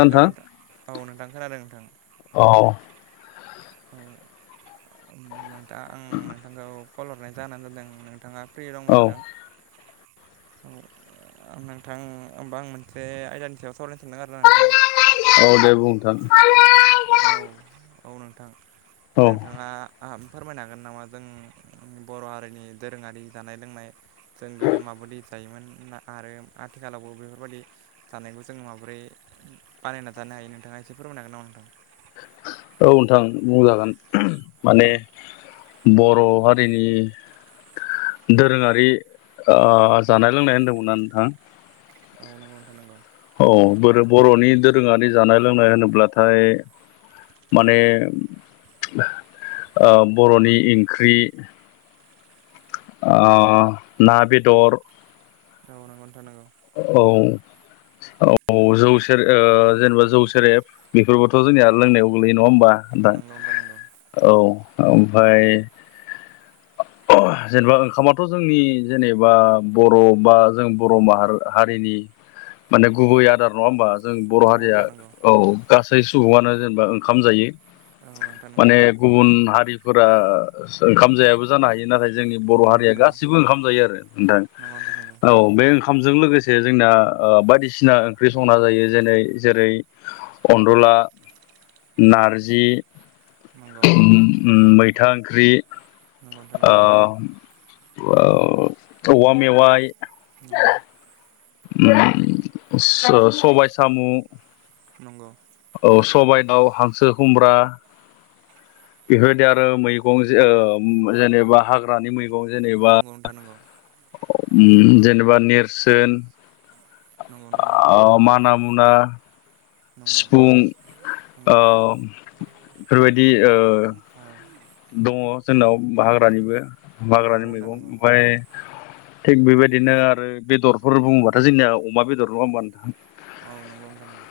हेल' नोंथां औव नोंथां खोनादों नोंथां। औ औव नोंथा आं नोंथांखौ कल हरनाय जाहोन आनो जादों नों नोंथाङा फ्रि दंबा औ नोंथां। औव नोंथां होमबा आं मोनसे आयदानि सायाव सावरायनो सानदों आरोना नोंथां औव दे बुं नोंथां। औव औव नोंथां औ नोंथाङा फोरमायनो हागोन नामा जों बर' हारिनि दोरोङारि जानाय लोंनाय जों गोदो माबायदि जायोमोन? आरो आथिखालावबो बेफोरबायदि जानायखौ जोङो माबोरै बानायना जानो हायो नोंथाङा फोरमायनो हागोन नामा नोंथां? औव नोंथां बुंजागोन औ माने बर' हारिनि दोरोङारि ओ जानाय लोंनाय होनदोंमोनना नोंथां। औव नोंगौ नोंथां नांगौ। औव ब बर'नि दोरोङारि जानाय लोंनाय होनोब्लाथाय माने ओ बर'नि ओंख्रि आ ना बेदर औव नोंगौ नोंथां नोंगौ। औव औव जौ सेर ओ जेनेबा जौ सेरेब बेफोरबोथ' जोंनिया लोंनायाव गोग्लैयो नंङा होमबा नंगौ नंगौ नोंथां औव ओमफ्राय [unintelligible] जेनेबा ओंखामाथ' जोंनि जेनेबा बर' बा जों बर' माहारि हारिनि माने गुबै आदार नंङा होमबा। जों बर' नंगौ हारिया नोंथां नंगौ औव गासै सुबुंआनो जेनेबा ओंखाम जायो। औ नोंथां नंगौ माने गुबुन हारिफोरा ओंखाम जायाबो जानो हायो नाथाय जोंनि नंगौ बर' हारिया नोंथां नंगौ गासिबो ओंखाम जायो आरो नोंथां नंगौ औव बे ओंखजों लोगोसे जोंना बायदिसिना ओंख्रि संना जायो जेरै जेरै अनदला ला नारजि नंगौ। मैथा ओंख्रि नंगौ औवा मेवाय नंगौ स सबाय सामु नंगौ। सबाय दाव हांसो खुमब्रा बेफोरबायदि आरो मैगं ओ जेनेबा हाग्रानि मै नंगौ नोंथां नंगौ। उम जेनेबा नेरसोन नंगौ नंगौ आ माना मुना नंगौ सिफुं ओ नंगौ अ बेफोरबायदि ओ औव दङ जोंनाव हाग्रानिबो नंगौ नोंथां बाग्रानि नंगौ नंगौ मैगं नंगौ ओमफाय थिग बेबायदिनो आरो बेदरफोर बुङोबाथ' जोंनिया अमा बेदर नंङा होनोमबानोंथां। औव नोंगौ नोंथां नोंगौ।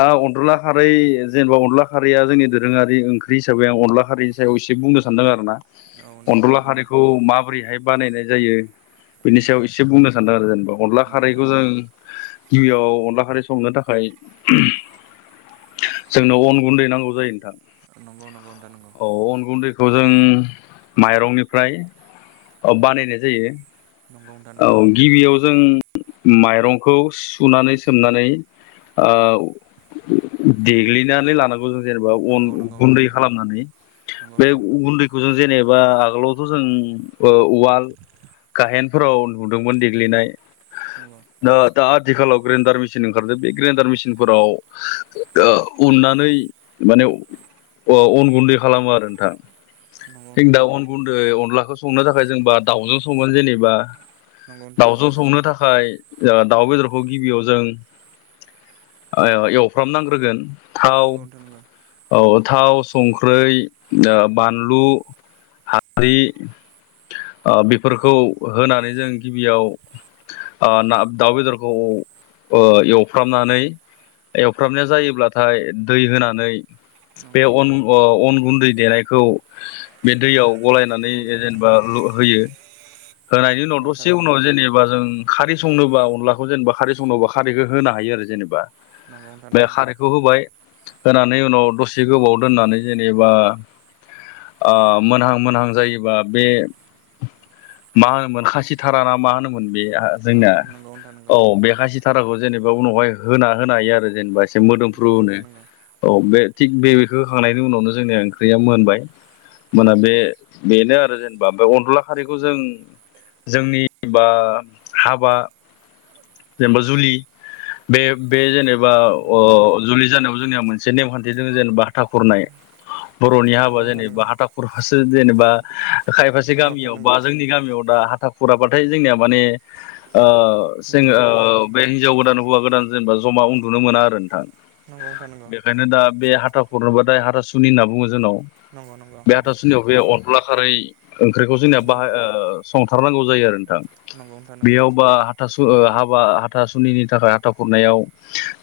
आ अनदला खारै जेनेबा अनला खारैया जोंनि दोरोङारि ओंख्रि हिसाबै आं अनला हारिनि सायाव एसे बुंनो सानदों आरो ना औ नंगौ नोंथां अनदला नंगौ हारिखौ औ माबोरैहाय बानायनाय जायो, बिनि नंगौ सायाव एसे बुंनो सानदों आरो जेनेबा अनला नोंथां खारैखौ जों गिबियाव अनला खारै संनो थाखाय जोंनो अन गुन्दै नांगौ जायो नोंथां नंगौ नंगौ नोंथां नंगौ। औ अन गुन्दैखौ जों माइरंनिफ्राय ओ बानायनाय जायो। नोंथां औ नंगौ गिबियाव जों माइरंखौ सुनानै सोमनानै ओ देग्लिनानै लानांगौ जों जेनेबा नंगौ अन नंगौ नोंथां गुन्दै नंगौ खालामनानै। नंगौ बे नोंथां गुन्दैखौ जों जेने बा आगोलावथ' जों ओ उवाल गाहेनफोराव नुदोंमोन नंगौ देग्लिनाय नंगौ दा- दा थिखालाव ग्रेन्डार मेसिन ओंखारदो बे ग्रेन्डार मेसिनफोराव उननानै माने अ अन गुन्दै खालामो आरो नोंथां नंगौ थिग नोंथां दा नंगौ अन गुन्दै अनलाखौ संनो थाखाय जोंबा दाउजों सङगोन जेनेब बा नंगौ नोंथां नंगौ दावजों संनो थाखाय ओ दाउ बेदरखौ गिबियाव जों ओ एवफ्रामनांग्रोगोन। नंगौ थाव नोंथां नंगौ औ थाव सं ख्रै बानलु हादलि ओ बेफोरखौ होनानै जों गिबियाव ओ ना दाउ बेदरखौ ओ एवफ्रामनानै एवफ्रामनाया जायोब्लाथाय दै होनानै बे नंगौ अन अ अन गुन्दै देनायखौ बे दैयाव गलायनानै नोंथां नंगौ नोंथां नंगौ नोंथां नंगौ ओ जेनेबा हो-होयो। होनायनि नंगौ उनाव दसे नोंथां नंगौ उनाव जेनेबा जों खारै संनोबा अनलाखौ जेनेबा खारै संनोबा खारैखौ होनो हायो आरो जेनेबा। नंगौ नोंथां बे नंगौ खारैखौ होबाय होनानै उनाव दसे गोबाव दोननानै जेनेबा ओ मोनहां मोनहां जायोबा बे मा होनोमोन खासि थाराना मा होनोमोन बे औ जोंना नंगौ नोंथां नंगौ औ बे खासि थाराखौ जेनेबा उनावहाय होना होनो हायोआरो जेनेबा एसे मोदोमफ्रु नंगौ होनो नोंथां नंगौ औ बे थिग बेखौ होखांनायनि उनावनो जोंनिया ओंख्रिया मोनबाय। मोना बे बेनो आरो जेनेबा ओमफ्राय अनदला खारिखौ जों जोंनि बा हाबा जेनेबा जुलि बे- बे जेनेबा बा ओ नंगौ नोंथां नंगौ अ' जुलि जानायाव जोंनिया मोनसे नेमखान्थि दङ जेनेबा हाथा खुरनाय। बर'नि नंगौ हाबा नोंथां जेनेबा हाथा खुरफसे जेनेबा खायफासे गामियाव नंगौ बा जोंनि गामियाव दा हाथा खुराबाथाय जोंनिया माने ओ जों नंगौ नोंथां ओ बे हिनजाव गोदान हौवा गोदान जेनेबा ज'मा उन्दुनो मोनाआरो नोंथां। नंगौ बेखायनो दा बे हाथा खुराबाथाय हा सुनि होनना बुङो जोंनाव नंगौ नोंथां नंगौ बे हाथासुनियाव बे अन्ला खारै ओंख्रिखौ जोंनिया नंगौ बाहाय ओ संथारनांगौ जायोआरो नोंथां नोंथां नंगौ बेयावबा हाथा ओ हाबा हाथासुनिनि थाखाय हाथा खुरनायाव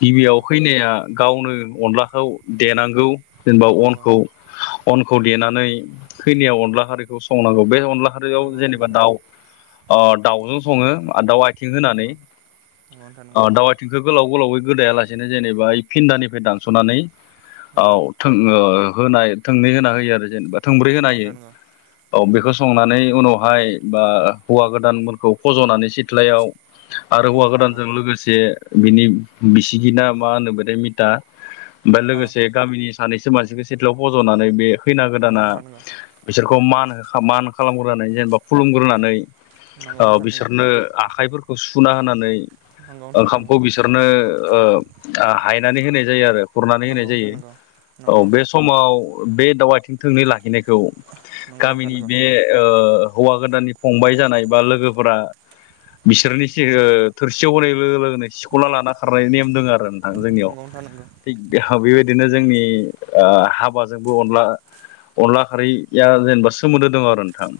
गिबियाव नंगौ खैनाया गावनो अनलाखौ देनांगौ। जेनेबा नंगौ अनखौ अनखौ देनानै खैनाया अनला हारिखौ संनांगौ बे नंगौ अलाहारियाव नोंथां जेनेबा नंगौ दाउ ओ दाउजों सङो दाउ आथिं होनानै। नंगौ नंगौ नोंथां नंगौ ओ दाव आइथिंखो गोलाव गोलावै गोदायालासेनो जेनेबा फिन्दानिफ्राय दानस'नानै औ नंगौ। थों ओ होनाय थोंनै होना होयो आरो जेनेबा थोंब्रै होना होयो नंगौ औ बेखौ संनानै उनावहाय बा हौवा गोदानमोनखौ फज'नानै सिथ्लायाव आरो नंगौ हौवा नोंथां नंगौ गोदानजों लोगोसे बिनि बिसिगि ना मा होनो [inaudible] मिता ओमफाय अ लोगोसे गामिनि सानैसो मानसिखौ सिथ्लाव फज'नानै बे खैना नंगौ गोदाना नोंथां नंगौ बिसोरखौ मान होखा मान खालामग्रोनानै जेनेबा खुलुमग्रोनानै ओ बिसोरनो आखाइफोरखौ सुुना होनानै नंगौ नोंथां नंगौ ओंखामखौ बिसोरनो ओ ओ हायनानै होनाय जायो आरो खुरनानै होनाय नंगौ जायो। नोंथां नंगौ औ बे नंगौ समाव बे दाव आथिं थोंनै लाखिनायखौ नोंथां गामिनि नंगौ बे ओ हौवा गोदाननि फंबाय जानाय बा लोगोफोरा बिसोरनि [unintelligible] थोरसियाव होनाय लोगो लोगोनो सिख'ना लाना खारनाय नेम दोङो आरो थां जोंनियाव। नंगौ थिग [unintelligible] बेबायदिनो जोंनि ओ हाबाजोंबो अनला अनला खारैया जेनेबा सोमोन्दो दङ' आरो नोंथां।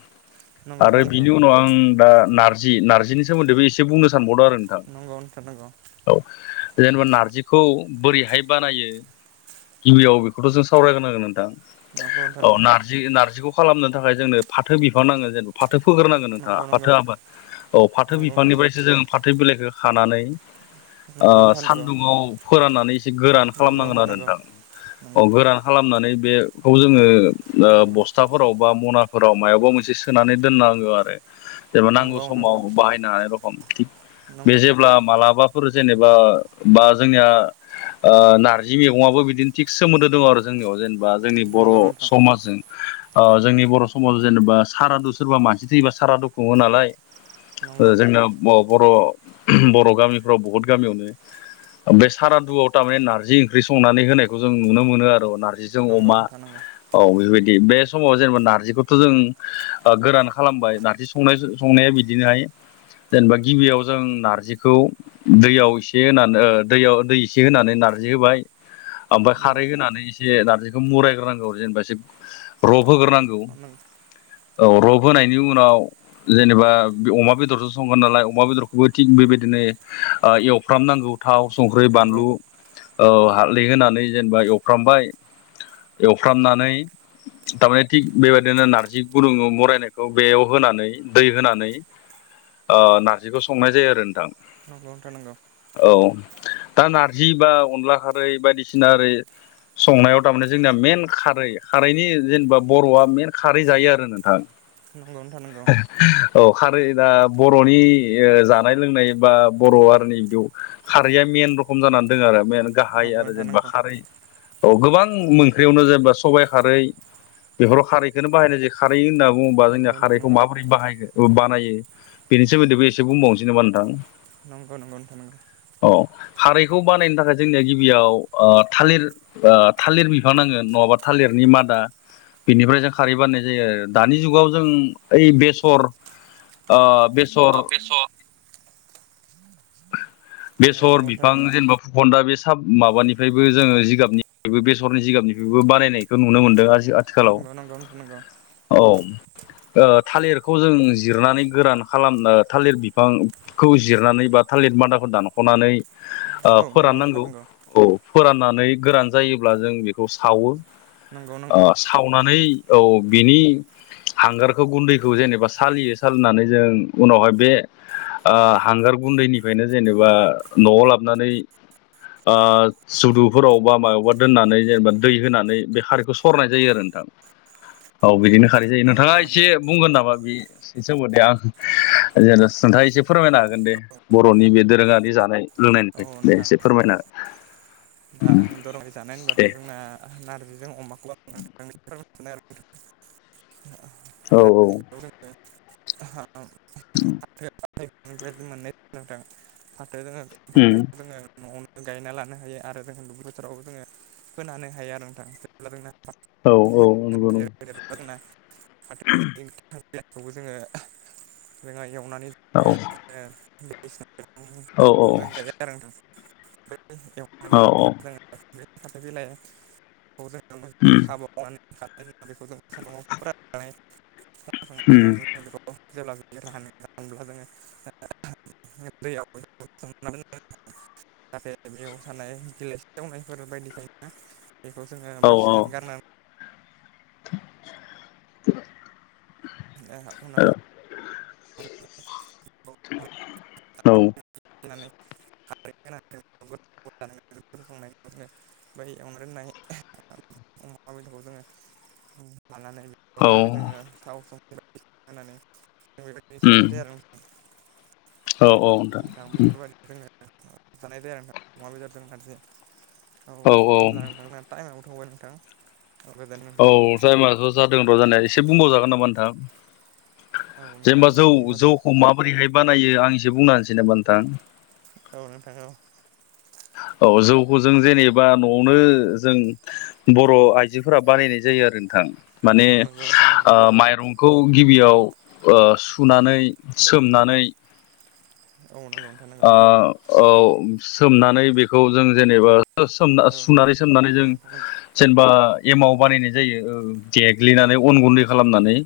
नंगौ आरो नोंथां नंगौ बिनि उनाव आं दा नार्जि। नार्जिनि सोमोन्दैबो एसे बुंनो सानबावदो आरो नोंथां नंगौ नोंथां नंगौ औ। जेनेबा नारजिखौ बोरैहाय बानायो गिबियाव बेखौथ' जों सावरायग्रोनांगोन नोंथां। नंगौ नोंथां औ नंगौ नारजि नारजिखौ खालामनो थाखाय जोंनो फाथो बिफां नांगो जेनेबा फा थो फोग्रोनांगोन नंगौ नोंथां नंगौ नोंथाङा नोंथां फाथो आबाद। औ फाथो नंगौ नंगौ नंगौ नोंथां नंगौ नोंथां नंगौ बिफांनिफ्रायसो जोङो फाथो बिलाइखो खानानै ओ नंगौ नोंथां नंगौ सान्दुंङाव फोराननानै एसे गोरान नंगौ खालामनांगोन आरो नंगौ नोंथां। औ नंगौ गोरान खालामनानै बेखौ जोङो ओ नंगौ बस्थाफोराव बा मना फोराव मायावबा मोनसे सोनानै दोननांगो आरो जेनेबा नांगौ नंगौ नोंथां समाव बाहायनो हानाय रखम थिक बे नंगौ जेब्ला मालाबाफोर जेनेबा बा जोंनिया ओ नारजि मेगङाबो बिदिनो थिक्स सोमोन्दो दं आरो जोंनियाव जेनेबा जोंनि बर' नंगौ नोंथां समाजजों। ओ जोंनि बर' समाजाव जेनेबा सारादु सोरबा मानसि थैयोबा सारादु खुङो नालाय नंगौ ओ जोंना बर' बर' गामिफ्राव बहुद गामियावनो बे सारादुआव तारमाने नारजि ओंख्रि संनानै होनायखौ जों नुनो मोनो आरो नारजिजों नंगौ अमा नोंथां नंगौ औ बेफोरबायदि बे समाव जेनेबा नारजिखौथ' जों ओ गोरान खालामबाय। नारजि संनाय संनाया बिदिनोहाय जेनेबा गिबियाव जों नारजिखौ दैयाव एसे होनानै दैयाव दै एसे होनानै नारजि होबाय [unintelligible] आमफाय खारै होनानै एसे नारजि खौ मुरायग्रोनांगौ जेनेबा एसे रब होग्रोनांगौ। नंगौ औ रब होनायनि उनाव जेनेबा अमा बेदरसो संगोन नालाय अमा बेदरखौबो थिग बेबायदिनो ओ एवफ्रामनांगौ थाव संख्रि नंगौ बानलु ओ हालदै होनानै जेनेबा एवफ्रामबाय एवफ्रामनानै तामाने थिग बेबायदिनो नारजि गुरुंङाव मरायनायखौ बेयाव होनानै दै होनानै ओ नारजिखौ संनाय जायो आरो नोंथां। नंगौ नोथां नंगौ। औ दा नारजि बा अनला खारै बायदिसिना ओरै संनायाव तामाने जोंनिया मेन खारै खारैनि जेनेबा बर'आ मेन खारै जायो आरो नोंथां। नंगौ नोथां नांगौ। औ खारै दा बर'नि ओ जानाय लोंनाय बा बर' हारिनि बेव खारैया मेन रखम जानानै दोङो आरो मेन गाहाय नंगौ आरो नोंथां जेनेबा नंगौ खारै औ गोबां ओंख्रैयावनो जेनेबा सबाइ खारै। बेफोराव खारैखोनो बाहायनाय जायो खारै होनना बुङोबा जोंनिया नंगौ नोंथां खारैखौ माबोरै बाहायो ओ बानायो बेनि सोमोन्दैबो एसे बुंबावनोसै नोमा नोंथां नंगौ नंगौ नोंथां नंगौ। औ खारैखौ बानायनो थाखाय जोंनिया गिबियाव थालिर थालिर बिफां नांगोन नङाबा थालिरनि मादा बिनिफ्राय जों खारै बारनाय जायो आरो दानि जुगाव जों ओइ बेसर आ बेस ओ बेस' बेसर नंगौ नोंथां बिफां नंगौ जेनेबा फुखन्दा बे साब माबानि ओमफ्रायबो जोङो जिगाबनिफ्रायबो बेसरनि जिगाबनिफ्रायबो बानायनायखौ नुनो मोनदों आरो आथिखालाव नंगौ नंगौ नोंथां नंगौ औ थालिरखौ जों जिरनानै गोरान खालामनो थालिर बिफांखौ जिरनानै बा थालिर मादाखौ दानख'नानै ओ औ नंगौ नोंथां फोराननांगौ नंगौ औ फोराननानै गोरान जायोब्ला जों बेखौ सावो नंगौ नंगौ ओ सावनानै औ बिनि हांगारखौ गुन्दैखौ जेनेबा सालियो सालिनानै जों उनावहाय बे ओ हांगार गुन्दैनिफ्रायनो जेनेबा न'आव लाबोनानै सुदुफोराव बा माबबा दोननानै जेनेबा दै होनानै बे खारैखौ सरनाय जायो आरो नोंथां औ बिदिनो खारै जायो नोंथाङा नोंथां एसे बुंगोन नामा बे एसेबो दे आं जेन नोंथाङा एसे फोरमायनो हागोन दे बर'नि बे दोरोङारि जानाय औ लोंनायनिफ्राय दे नोंथां एसे फोरमायनो हागोन दा आं दरंहाय जानाय होनबाथ' जोंना नारजिजों अमाखौ [unintelligible] औ ना [unintelligible] औ फाथोनिफ्राय मोननायां फाथो उम फाथो जोङो न'आवनो गायना लानो खोनानो हाया आरो नोंथां जेबा औ औ नंगौंगौ देरब्ला जोंना फाथोनि गोथां बिलाइखौबो जोङो जोङो एवनानै जायो औ आरो जोङो बायदिसिना औ औ दोनजायो आरो नोंथां बै एवना औ जाखांबा औ जोङो बे फाथो बिलाइखौ उम दा बेखौ जों सानदुंङाव फोराननाय ओम [unintelligible] दैयाव सोमना दोननानै जाहाथे बेयाव सानाय बिलाइसि एवनायफोर बायदिखायना बेखौ जोङो औ औ उम बासिनानै गारनानै [inaudible] ओ औ उनाव [unintelligible] औ [unintelligible] खांनाय बफ्राय एवनो दोननाय अमा बेदरखौ जोङो लानानै मखौ होनानै जोङो थाव संखै होनानै जों बेबायदि संनाय जायो आरो नोंथां औ नोंथां बेफोरबायदि रोङो जानाय जायो आरो नोंथां अमा बेदर जोंजादों नजि औ होमब्ला नंथांआ टाइमाव अबावहाय नोंथां औ गोजोनथों औ नोंथां जायमाथ' जादों र' जानाया एसे बुंबावजागोन नामा नोंथां औ नोंथां जेनेबा जौ बुंबा जौखौ माबोरैहाय बानायो आं एसो बुंनासै नामा नोंथां ओव नोंथां ओव औ जौखौ जों जेनेबा न'आवनो जों बर' आइजोफोरा बानायनाय जायो आरो नोंथां माने औ नंगौ नोंथां नंगौ ओ माइरंखौ गिबियाव ओ सुनानै सोमनानै औ नांगौ नोंथानांगौ औ सोमनानै बेखौ जों जेनेबा ओ सोमना औ सुनानै सोमनानै नंगौ जों नोंथां नंगौ जेनेबा एमाव बानायनाय जायो ओ देग्लिनानै अन गुन्दै खालामनानै।